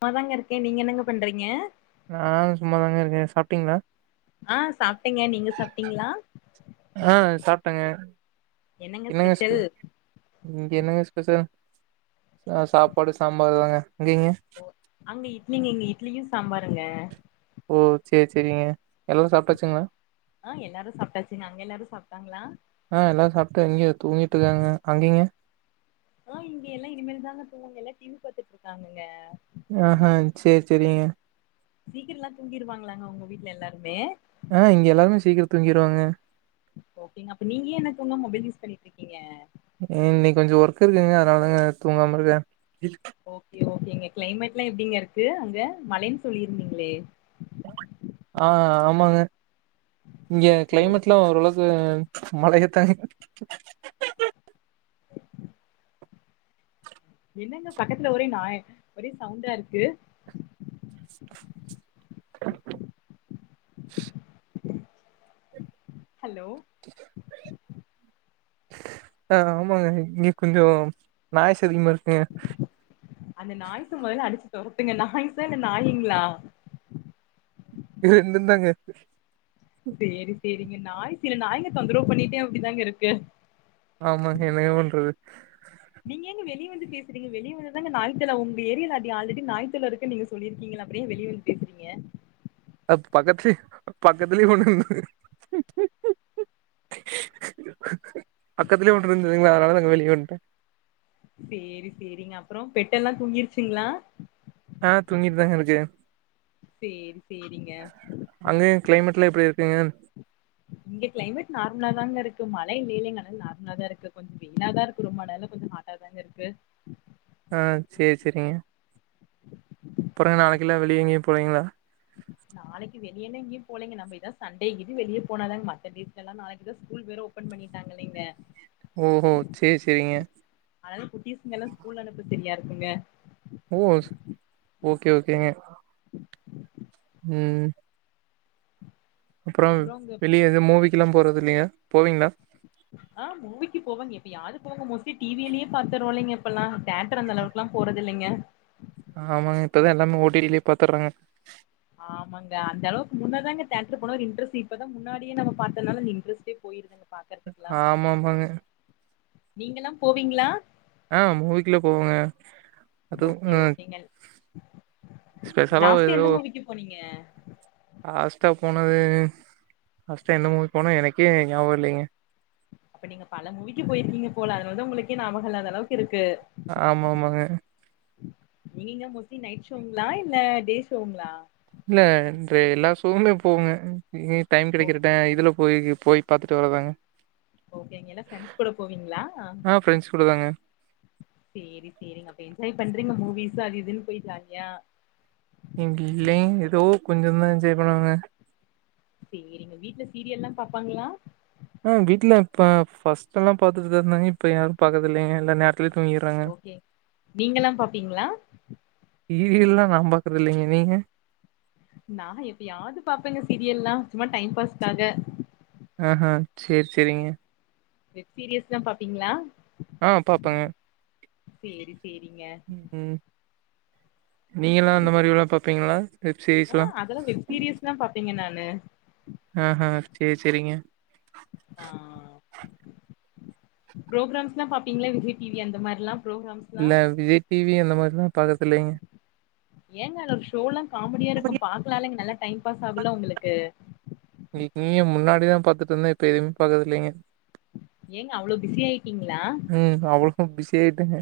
ம்மாதாங்க இருக்கே நீங்க என்னங்க பண்றீங்க நானு சும்மாதாங்க இருக்கே சாப்ட்டீங்ளா ஆ சாப்ட்டேங்க நீங்க சாப்ட்டீங்களா ஆ சாப்ட்டேங்க என்னங்க சொல்ல இங்க என்னங்க ஸ்பெஷலு அ சாப்பாடு சாம்பார் தாங்க அங்கேங்க ஓ, அங்க இட்லிங்க இங்க இட்லியு சாம்பாருங்க ஓ சேரி சேரிங்க எல்லாரு சாப்ட்டாச்சுங்களா ஆ எல்லாரு சாப்ட்டாச்சுங்க அங்க எல்லாரு சாப்ட்டாங்ளா ஆ எல்லாரு சாப்ட்டு இங்க தூங்கிட்டு இருக்காங்க அங்கேங்க ஆ இங்க எல்லா இனிமேல்தாங்க தூங்குவாங்க எல்லா டி வி பாத்துட்ருக்காங்கங்க ஆ ஹா சேரி சேரிங்க சீக்கிர எல்லா தூங்கிருவாங்களாங்க உங்க வீட்ல எல்லாருமே ஆ இங்க எல்லாருமே சீக்கிர தூங்கிருவாங்க ஓகேங்க அப்ப நீங்க ஏ இன்ன தூங்காம மொபைல் யூஸ் பண்ணிட்ருக்கீங்க அ இன்னைக்கு கொஞ்ச ஒர்க் இருக்குங்க அதனாலதாங்க தூங்காம இருக்கே ஓகே ஓகேங்க கிளைமேட்லா எப்டிங்க இருக்கு அங்க மழைன் சொல்லிருந்தீங்களே ஆ ஆமாங்க இங்க ஓகே ஓ கிளைமேட்லா ஓரளவு அ மழையத் தாங்க என்னங்க பக்கத்துல ஒரே நாய் ஒரே சவுண்டா இருக்கு ஹலோ ஆ ஆமாங்க இங்க கொஞ்ச நாய்ஸ் அதிகமா இருக்குங்க அந்த நாய்ஸ மொதல்ல அடிச்சு தொரதுங்க நாய்ஸ இல்ல நாயுங்ளா ரெண்டு தாங்க சேரி சேரிங்க நாய் சில நாய்ங்க தொந்தரவு பண்ணிட்டே அப்டிதாங்க இருக்கு ஆமாங்க என்னங்க பண்றது நீங்க ஏங்க வெளிய வந்து பேசுறீங்க வெளிய வந்தாதாங்க நாய்த் தொல்ல ஒங்க ஏரியால அப்டி ஆல்ரெடி நாய்த் தொல்ல இருக்குன் நீங்க சொல்லிருக்கீங்கள அப்ற ஏ வெளிய வந் வந்து பேசுறீங்க அது பக்கத்துலே பக்கத்துலே ஒன்னு இரு பக்கத்துலயே ஒன்னு இருந்ததுங்களா அதனால நாங்க வெளியே வந்துட்டே சேரி சேரிங்க அப்பறோ பெட்டெல்லா தூங்கிருச்சுங்களா ஆ தூங்கிட்டு தாங்க இருக்கு சேரி சேரிங்க அங்கயு கிளைமேட் எல்லா எப்டி இருக்குங்க இங்க கிளைமேட் நார்மலா தாங்க இருக்கு மழையு இல்லங்க நார்மலா தா இருக்கு கொஞ்சோ வெயிலாதா இருக்கு ரொம்ப நாளா கொஞ்ச அதாங்க இருக்கு ஆ சேரி சேரிங்க அப்றோ நாளைக்குல்லா வெளிய எங்கயு போறீங்களா நாளைக்கு வெளியேல்லா எங்கேயு போலேங்க நம்ம எங்கயாவது சண்டே வெளியே போன நாளைக்கு ஸ்கூல் வெறு பண்ணிட்டாங்கலேங்கள ஓஹோ சேரி சேரிங்க அதனால குட்டீஸ்ங்கெல்லா ஸ்கூல் அனுப்ப சரியா இருக்குங்க ஓ ஓகே ஓகேங்க [inaudible] ம் அப்றோ வெளியே எது மூவிக்கெல்லா போறது இல்லையா போவிங்களா ஆ மூவிக்கு போவங்க எப்பயாவது போவே மோஸ்லி டிவிலேயே பாத்திருவோ இல்லைங்கள இப்பல்லா தேட்டர் அந்த அளவுக்குலா போறது இல்லைங்க ஆமாங்க இப்போத எல்லாம ஓடிடிலேயே பாத்துடுறாங்க ஆமாங்க அந்தளவுக்கு முன்ன தான்ங்க தேட்டர் போனா ஒரு இன்ட்ரஸ்ட் இப்போ தா முன்னாடியே நம்ம பாத்ததுனால அந்த இன்டரெஸ்ட்டே போயிருதுங்க பா ஆமா ஆமாங்க நீங்க எல்லா போவீங்களா ஆ மூவிக்கெல்லா போவங்க ஓகே ஓகேங்க ஸ்பெஷலா லாஸ்ட ஏதோ எந்த மூவிக்கு போனீங்க லாஸ்ட்டா போனது லாஸ்ட்டா எந்த மூவிக்கு போனோம்னு எனக்கே ஞாபகோ இல்லைங்க அப்ப நீங்க பல மூவிக்கு போயிருக்கீங்க போல அதனால தா உங்களுக்கே ஞாபகோ இல்லாத அளவுக்கு இருக்கு ஆமா ஆமாங்க நீங்க மோஸ்லி நைட் ஷோங்களா இல்ல டே ஷோங்களா இல்ல எல்லா ஷோவுமே போவோக ஏ டைம் ஓகே கிடைக்கிறட்டே இதுல போய் போய பாத்துட்டு வரதாங்க ஓகே நீங்க எல்லா ஃப்ரெண்ட்ஸ் கூட போவீங்களா ஆ ஃப்ரெண்ட்ஸ் கூட தாங்க. சேரி சேரிங்க அப்ப என்ஜாய் பண்றீங்க மூவிஸ் அது இதுன்னு போய் ஜாலியா இல்ல ஏதோ கொஞ்சோ தா என்ஜாய் பண்ணுவாங்க சேரிங்க வீட்ல சீரியல்லா பாப்பாங்களா ஆ வீட்ல இப்ப ஃபர்ஸ்ட் எல்லா பாத்துட்டு தா இருந்தாங்க இப்ப யாரு பாக்கறது இல்லைங்க இல்லே ம் தூங்கிடுறாங்க ஓகே நீங்கல்லா பாப்பீங்களா சீரியல் எல்லா நா பாக்குறது இல்லைங்க நீங்க நா எப்பயாவது பாப்பபேங்க சீரியல்லா சும்மா டைம் பாஸ்காக ஆ ஹா சேரி சேரிங்க வெப் சீரீஸ்ல்லா பாப்பீங்களா ஆ பாப்பேங்க சேரி சேரிங்க ம் நீங்க எல்லா அந்த மாதிரில்லா பாப்பீங்களா ஆ அதெல்லா வெப் சீரிஸ் தா பாப்பேங்க நானு ஆ ஹ சேரி சேரிங்க ஆ புரோகராம்ஸ்ல்லா பாப்பீங்களா விஜய் டிவி அந்த மாதிரில்லா புரோகராம்ஸ்ல்லா இல்ல விஜய் டிவி அந்த மாதிரில்லா பாக்கறத்தில்லைங்க ஏங்க அதுல ஒரு ஷோல்லா காமெடியாருக்கு பாக்கலாம்ங்க நல்லா டைம் பாஸ்சாகுல உங்களுக்கு இல்லிங்க முன்னாடிதா பாத்துட்டுந்தருந்த இப்ப எதுமே பாக்கற இல்லிங்க ஏங்க அவ்ளோ பிஸியாட்டீங்ளா ம் அவ்ளோ பிஸியாயிட்டேங்க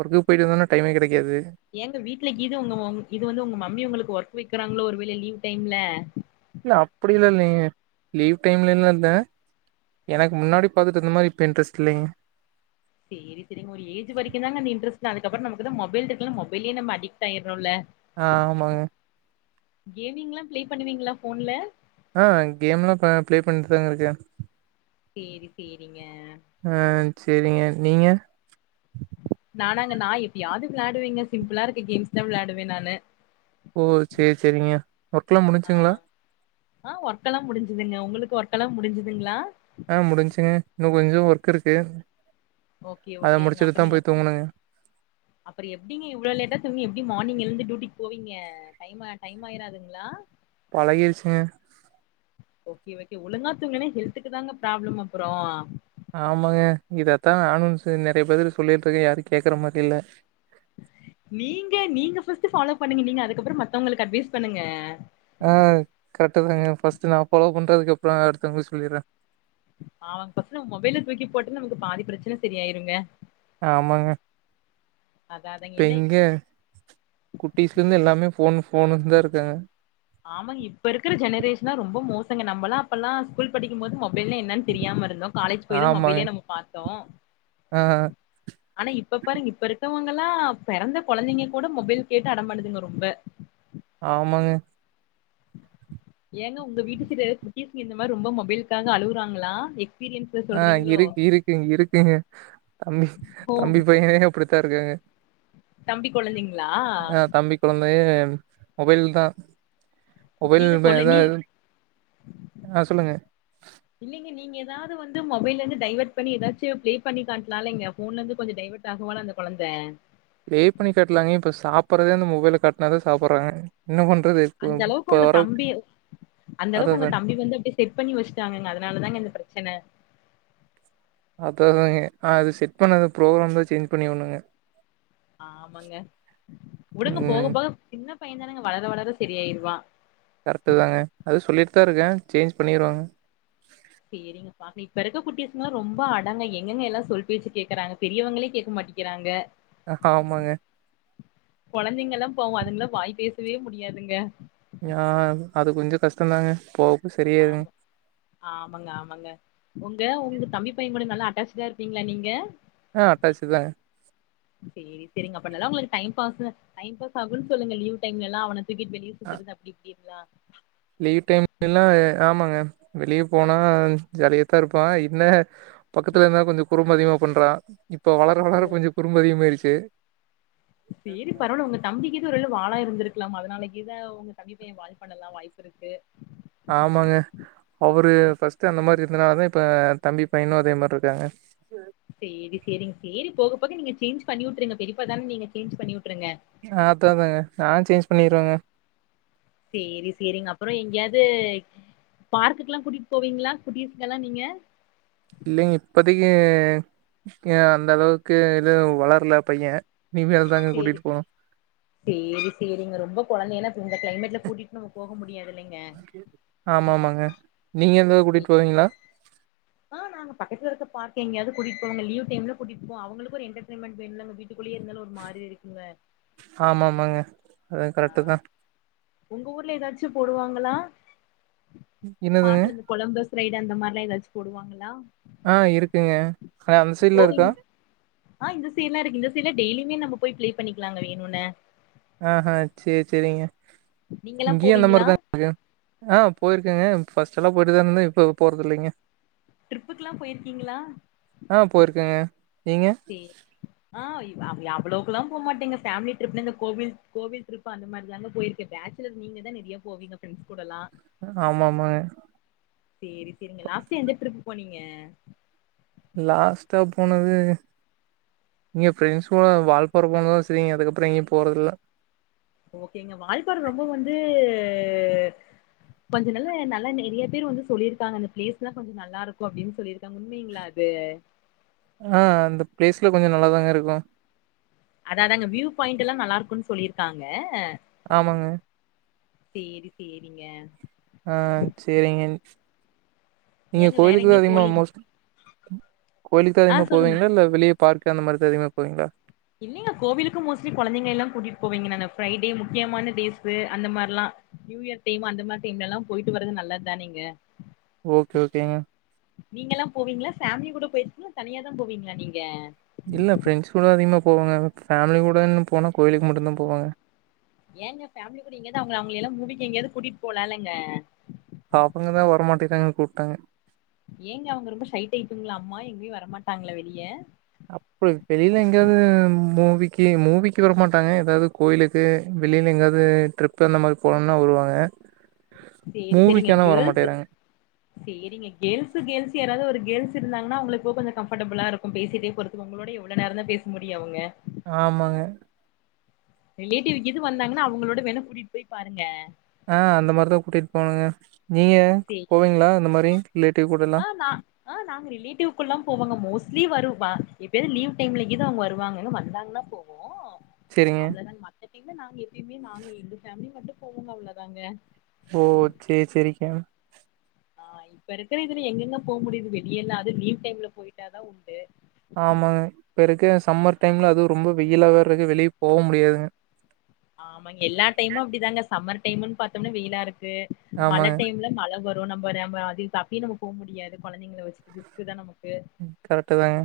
ஒர்க்கு போயிட்டு வந்தோனா டைம்மே கெடைக்காது எங்க வீட்லக்கீது ஒங்க இது வந்து ஒங்க மம்மி ஒங்களுக்கு ஒர்க் வைக்கிறாங்களோ ஒரு வேள லீவ் டைம்ல இல்ல அப்டிலா இல்லிங்க லீவ் டைம்லல்ல எனக்கு முன்னாடி பாத்துட்டுருந்த மாதிரி இப்ப இன்ட்ரஸ்ட் இல்லைங்க சேரி செரிங்க ஒரு ஏஜ் வரைக்குந்தாங்க அந்த இன்டரெ்ஸ்ட் அதுப்பறோ நமக்குதா மொமபைல் இருக்குல்ல மொபைலே நம்ம அடிக்ட்டாயிறோல்ல ஆ ஆமாங்க கேமிங்லா பிளே பண்ணுவீங்ளா ஃபோன்ல ஆ கேம்லா அ பிளே பண்ட்டுதாங்க இருக்கே சேரி சேரிங்க ஆ சேரிங்க நீங்க நானாங்க நா எப்பயாவது வெள்ளாடுவேங்க சிம்பிளா இருக்க கேம்ஸ் தா வெள்ளாடுவே நானு ஓ சேரி சேரிங்க ஒர்க்லா முடிஞ்சுங்களா ஆ ஒர்க்கெல்லா முடிஞ்சதுங்க உங்களுக்கு ஒர்க்ல்லா முடிஞ்சுதுங்களா ஆ முடிஞ்சுங்க இன்னு கொஞ்ச ஒர்க் இருக்கு ஓகே அத ஓகேங்க முடிச்சுட்டு அப்ப தா நீங்க போய் தூங்கணுங்க அப்பறோ எப்பிடிங்க இவ்ளோ லேட்டா தூங்கி எப்டி மார்னிங் எழுந்து டூட்டிக்கி போவீங்க அ டைம டைமாயிராதுங்ளா பழகிருச்சுங்க ஓகே ஓகே ஒழுங்கா துங்கலனா ஹெல்த்துக்கு தாங்க ப்ராப்ளோ அப்றோ ஆமாங்க இதத்தா நானு நறைய பேருக்கு சொல்லிட்ருக்கே யாரு கேக்கற மாரில்ல நீங்க நீங்க ஃபஸ்ட் ஃபாலோ பண்ணுங்க நீங்க அதுக்கப்பறோ மத்தவங்களுக்கு அட்வைஸ் பண்ணுங்க ஆ கரெட்டுதாங்க ஃபஸ்ட் நா ஃபாலோ பண்றதுக்கப்பறோ அடுத்தவங்களுக்கு சொல்லிட்றே அவங்கொசரோ மொபைல்ல தூக்கி போட்டுன்னு நமக்கு பாதி பிரச்சன சரியாயிருங்க ஆமாங்க அதா அதாங்க இப்ப என்ன எங்க குட்டிஸ்லருந்து எல்லாமே ஃபோனு ஃபோனுன்தா இருக்காங்க ஆமாங்க இப்ப இருக்குற ஜெனரேஷனா ரொம்ப மோசங்க நம்மல்லா அப்பல்லா ஸ்கூல் படிக்கும்போது மொபைல்லா என்னன்னு தெரியாம இருந்தோ காலேஜ் போயிதா ஆமாங்க. மொபைலே நம்ம போயி பாத்தோ ஆ ஆனா இப்ப பாருங்க இப்ப இருக்கவங்கல்லா பிறந்த கொழந்தைங்க கூட மொபைல் கேட்டு அட பண்ணுதுங்க ரொம்ப ஆமாங்க ஏங்க ஒங்க வீட்டுகிட்ட குட்டீஸ் இந்த மாதிரி ரொம்ப மொபைலுக்காக அழுவுறாங்ளா ஆ இருக்கு இருக்குங் இருக்குங்க தம்பி தம்பி பையனே அப்படித்தா இருக்காங்க தம்பி கொழந்தைங்ளா கொழந்தயே மொபைல் தா நீங்க மொபைல்ன்ட சொல்ல நீ எதாவுத் ஆ சொல்லுங்க இல்லிங்க நீங்க ஏதாவது வந்து மொபைல்லருந்து டைவர்ட் பண்ணி ஏதாச்சு பிளே பண்ணி காட்லால்லிங்க ஃபோன்லருந்து கொஞ்சோ டைவர்ட் ஆகுவால அந்த கொழந்த பிளே பண்ணி காட்லாங்க இப்ப சாப்பர்றதே அந்த மொபைல காட்னா தா சாப்பர்றாங்க என்ன பண்றது இப்ப அந்தளவுக்கு இப்ப ஒங்க வர தம்பி அந்தளவுக்கு அதான் ஒங்க அதான் தம்பி வந்து அப்டே செட் பண்ணி வச்சுட்டாங்கங்க அதனாலதாங்க இந்த பிரச்சன அதாதாங்க அது செட் பண்ணது ப்ரோக்ராம்தா சேஞ்ச் பண்ணியாவுணுங்க ஆமாங்க உடுங்க போக ம் போக சின்ன பைய தாங்க வளர வளர சரி ஆயிருவா கரெக்ட்டு தாங்க அது சொல்லிட்டு தா இருக்கே சேஞ்ச் பண்ணிருவாங்க சேரிங்ப்பா ஆமா இப்ப இருக்கற குட்டிஸ்ளா ரொம்ப அடங்க எங்க எல்லா சொல் பேச்ச கேக்குறாங்க பெரியவங்களே கேட்க மாட்டேங்கிறாங்க ஆமாங்க கொழந்தைங்கல்லா பாவோ அதுங்கல்லா வாய் பேசவே முடியாதுங்க அது கொஞ்சோ கஷ்டந்தாங்க போ ஆமா ஆமாங்க ஆமாங்க உங்க உங்க தம்பி பைய கூட நல்லா அட்டாச்சுடா இருப்பீங்களா நீங்க ஆ அட்டாச்சு தாங்க சேரி சேரிங்க அப்ப நல்லா உங்களுக்கு டைம் பா டைம் பாஸ் ஆகுன்னனு சொல்லுங்க லீவ் டைம்ல எல்லா அவன தூக்கிட்டு வெளியே அ சுத்துறது அப்டி இப்டிங்களா லீவ் டைம் எல்லா ஆமாங்க வெளியே போனா ஜாலியாத்தா இருப்பா என்ன பக்கத்துல இருந்தால கொஞ்சோ குறும்பு அதிகமா பண்றா இப்ப வளர ஓ வளர கொஞ்சோ குறும்பு அதிகமாயிருச்சு சேரி பரவால்ல உங்க தம்பி கீது ஒரு வேல வாழா இருந்திருக்கலா அதனால கீது உங்க தம்பி பைய அது பண்ணலா வாய்ப்பு இருக்கு ஆமாங்க அவரு ஃபஸ்ட்டு அந்த மாரி இருந்தனால தா இப்போ தம்பி பையனு அதே மாரி இருக்காங்க சேரி சேரிங்க சேரி போக போக நீங்க சேஞ்ச் பண்ணி விட்டுருங்க பெரியப்பாதானே நீங்க சேஞ்ச் பண்ணி விட்டுருங்க ஆ அதா தாங்க நா சேஞ்ச் பண்ணிருவங்க சேரி சேரிங்க அப்றோ எங்கேயாவது பார்க்கு எல்லா கூட்டிட்டு போவீங்களா குட்டிஸ்கல்லா நீங்க இல்லிங்க இப்பதைக்கி அந்த அளவுக்கு இது வளர்ல்ல பைய இனிமேல் தாங்க சேரி கூட்டிட்டு போனு சேரி சேரிங்க ரொம்ப கொழந்தைன்னா இந்த கிளைமேட்ல கூட்டிட்டு நம்ம போக முடியாது இல்லங்க ஆமா ஆமாங்க நீங்க எந்தாவது கூட்டிட்டு சேரி போவீங்களா ஆ நாங்க பக்கத்து இருக்க பார்க் எங்காவது கூட்டிட்டுங்க லீவ் டைம்ல கூட்டிட்டு போ அவங்களுக்கு ஒரு என்டர்டன்மெண்ட வேனுள்ளங்க வீட் டுக்குள்ளயே இருந்தாலு ஒரு மாரி இருக்குங்க ஆமாமாங்க அதுவு ஆ கரெக்ட்டு தா உங்க ஊர்ல ஏதாச்சு போடுவாங்களா என்னதுங்க பாட்ல இருந் கொழம்பஸ் ரைடு அந்த மாரி எல்லா ஏதாச்சு போடுவாங்களா ஆ இருக்குங்க ஆ அந்த சைட்ல போவீங் இருக்கா ஆ இந்த சைடு எல்லா இருக்கு இந்த சைட் டெய்லியுமே நம்ம போய் பிளே பண்ணிக்கலாங்க வேணுன்னே ஆ சேரி சேரிங்க நீங்கல்லா இங்கயு அந்த மாரி போவீங்களா தாங்க இருக்கு ஆ போயிருக்கங்க ஃபஸ்ட் எல்லா போயிட்டுதா இருந்தே இப்ப போறது இல்லிங்க ட்ரிப்புக்கு எல்லா போயிருக்கீங்களா ஆ போயிருக்கங்க நீங்க சேர் ஆ அவ்ளோக்கு எல்லா போ மாட்டேங்க ஃபேமிலி ட்ரிப்ல இந்த கோவில் கோவில் ட்ரிப் அந்த மாரிதாங்க போயிருக்கே ஃபேச் சிலர் நீங்க தா நெறைய போவீங்க ஃபிரெண்ட்ஸ் கூட எல்லா ஆமா ஆமாங்க சேரி சேரிங்க லாஸ்ட்டா எந்த டரிப்பு போனீங்க லாஸ்ட்டா போனது நீங்க ஃபிரண்ஸ் கூட வால்பாற போனதோட சேரிங்க அதுக்கப்றோ எங்கயு போறதில்ல ஓகேங்க வால்பாற ரொம்ப வந்து கொஞ்ச நல்ல நல்லா நெறைய பேர் வந்து சொல்லியிருக்காங்க அந்த பிளேஸ் எல்லா கொஞ்சோ நல்லா இருக்கு அப்டின்னு சொல்லிருக் உண்மிங்களா அது ஆ அந்த பிளேஸ்ல கொஞ்சோ நல்லாதாங்க இருக்கு அதா அதாங்க வியூ பாயிண்ட்ல்லா நல்லாருக்குன் சொல்லிருக்காங்க ஆமாங்க சேரி சேரிங்க ஆ சேரிங்க நீங்க ஏங்க வேற கோயிலுக்கு தா எங்கயு அதிகமா போலீங் மோஸ்ட் கோயிலுக்கு தா ஆ அதிகமா சொல்லுங்க போவீங்களா இல்ல வெளிய பார்க்கு அந்த மாரி தா அதிகமா போவிங்களா இல்லைங்க கோவிலுக்கு மோஸ்ட்லி கொழந்தைங்க எல்லா கூட்டிட்டு போவீங்க நானு பிரைடே முக்கியமான டேஸ்ஸு அந்த மாரில்லா நியூயர் டைம் அந்த மாரி டைம்லெல்லா போயிட்டு வற்றது நல்லது தானேங்க ஓகே ஓகேங்க நீங்கல்லா போவீங்களா ஃபேமிலி கூட போயசுன்னா தனியாதா போவீங்களா நீங்க இல்ல ஃப்ரெண்ட்ஸ் கூட அதிகமா போவங்க ஃபேமிலி கூடன்னு போனா கோவிலுக்கு மட்டுந்தா போவங்க ஏங்க ஃபேமிலி கூட எங்கயாவது அவுங்கள அவுங்களெல்லா மூவிக்கு எங்கயாவது கூட்டிட்டு போலால்லங்க பாப்பங்க அதா வர மாட்டிகறாங்க கூப்ட்டங்க ஏங்க அவுங்க ரொம்ப ஷை டைப்புங்களாங்க அம்மா எங்கயு வரமாட்டாங்களா வெளிய அப்படி வெளில எங்காவது மூவிக்கி மூவிக்கி வரமாட்டாங்க எதாவது கோவிலுக் க்கு வெளில எங்கயாவது ட்ரிப்பு அந்த மாரி போணுனா வருவாங்க சேரி சேரிங்க மூவிக்கலா கேர்ள்ஸ் வரமாட்டிகிறாங்க சேரிங்க கேள்ஸு கேள்ஸு யாராவது ஒரு கேள்ஸு இருந்தாங்கன்னா அவுங்களுக்கு கொஞ்சோ கன்ஃபர்டபுளா இருக்கு பேசிட்டே போற உங்களோட எவ்வளோ நேரநதா பேச முடியு அவங்க ஆமாங்க ரிலேட்டிவ் கீது வந்தாங்கன்னா அவங்களோட வேணா கூட்டியிட் போய் பாருங்க ஆ அந்த மார்தா கூட்டியிட் போணுங்க நீங்க சேரி போவீங்ளா இந்த மாரி ரிலேட்டிவ் கூடல்லா ஆ நா ஆ நாங்க ரிலேட்டிவ்குல்லா போவாங்க மோஸ்ட்லி வரு வ எப்பயாது லீவ் டைம்ல கீத அவ்ங்க வருவாங்க வந்தாங்கன்னா போவ் செரிங்க அவ்ளோதாங்க மத்த டைம்ல நாங்க எப்பயுமே நாங்க எங்க ஃபேமிலி மட்டு போவோங்க அவ்ளோதாங்க ஓ சேரி சேரிக்யா ஆ இப்ப இருக்கிற இதுல எங்கெங்க போ முடியுது வெளியல்ல அது லீவ் டைம்ல போயிட்டாதா உண்டு ஆமாங்க இப்ப இருக்க சம்மர் டைம்ல அது ரொம்ப வெயிலா வேற இருக்கு வெளியே போ முடியாதுங்க ஆமாங்க எல்லா டைமு அப்டிதாங்க சம்மர் டைம்ன் பாத்தம்னா வெயிலா இருக்கு மழ ஆமாங்க டைம்ல மழ வ ஓ நம்ப நம்ம அதிக் அப்பியே நம்ம போ முடியாது கொழந்தைங்கள வச்சிட்டு ரிஸ்க்கு தா நமக்கு ம் கரெட்டு தாங்க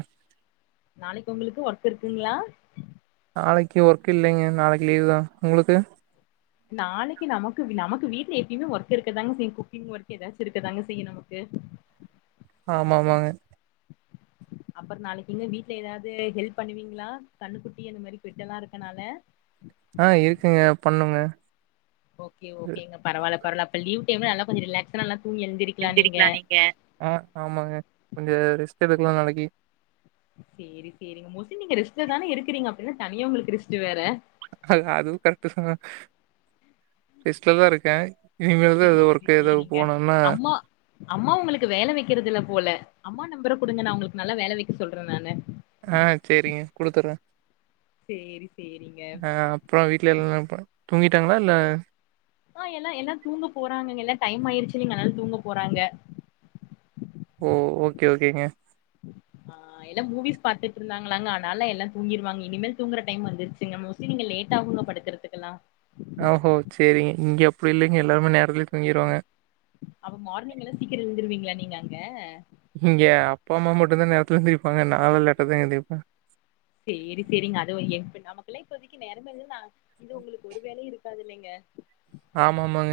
நாளைக் உங்களுகு ஒர்க் இருக்குங்களா நாளைக்கு ஒர்க் இல்லைங்க நாளைக்கு லீவ் தா உங்களுக்கு நாளைக்கு நமக்கு நமக்கு வீட்டுல எப்பிம்மே ஒர்க்கு இருக்கதாங்க செய்யு குக்கிங் ஒர்க்கு எதாச்சு இருக்குதாங்க செய்யு நமக்கு உம் ஆமா ஆமாங்க அப்பற நாளைக் எங்க வீட்ல எதாவ்து ஹெல்ப் பண்ணுவீங்களா கண்ணுகுட்டி அந்த மாரி பெட்டெல்லா இருக்கனால ஆ இருக்குங்க பண்ணுங்க ஓகே ஓகேங்க பரவால்ல பரல அப்ப லீவ் டைம்ல நல்லா கொஞ்ச ரிலக்ஸ் நல்லா தூங்கி எ ஆ ஆமாங்க கொஞ்ச ரெஸ்ட் எடுக்கலா நாளைக்கி சேரி சேரிங்க மோஸ்லி நீங்க ரேஸ்ல தானே இருக்கீறிங்க அப்ப என்ன தனியா உங்களுக்கு ரெஸ்ட்டு வேற அ அதுவு கரெக்ட்டு தாங்க ரெஸ்ட்லதா இருக்கே இனிமேல்தா எதோ சேரி ஒர்க்கு எதாவ் சேரிங்க போனம்னா அம்மா அம்மா உங்களுக்கு வேல வெக்கிறது இல்ல போல அம்மா நம்பர கொடுங்க நா உங்களுக்கு நல்லா வேல வைக்க சொல்றே நானு ஆ செரிங்க குடுத்தறே சேரி சேரிங்க ஆ அப்றோ வீட்ல எல்லா இப்ப தூங்கிட்டாங்ளா இல்ல ஆ எல்லா எல்லா தூங்க போறாங்கங்க எல்லா டைம் ஆயிருச்சுங்கில அதனால் தூங்க போறாங்க ஓ ஓகே ஓகேங்க ஆ எல்லா மூவிஸ் பாத்ட்ருந்தாங்கலாங்க ஆனால எல்லா தூங்கிருவாங்க இனிமே தூங்கற டைம் வந்துருச்சுங்க மோஸ் ச்சு நீங்க லேட்டா கூட படிக்கிறதுக்கெல்லா ஓஹோ செரி இங்க அப்டி இல்லைங்க எல்லாருமே நேரத்துலயே தூங்கிருவாங்க அப்ப மார்னிங் எல்லா சீக்கிர எழுந்திருவீங்களா நீங்க அங்க இங்க அப்பா அம்மா மட்டு தா நேரத்துல எந்திரிப்பாங்க நா லேட்டா தா எந்திரிப்ப சேரி சேரிங்க அதுவு எங் இப்ப நமக்கெல்லா இப்போதிக்கி நேரம் இல்ல ந இது உங்களுக்கு ஒரு வேல இரு காதில்லங்க ஆமாமாங்க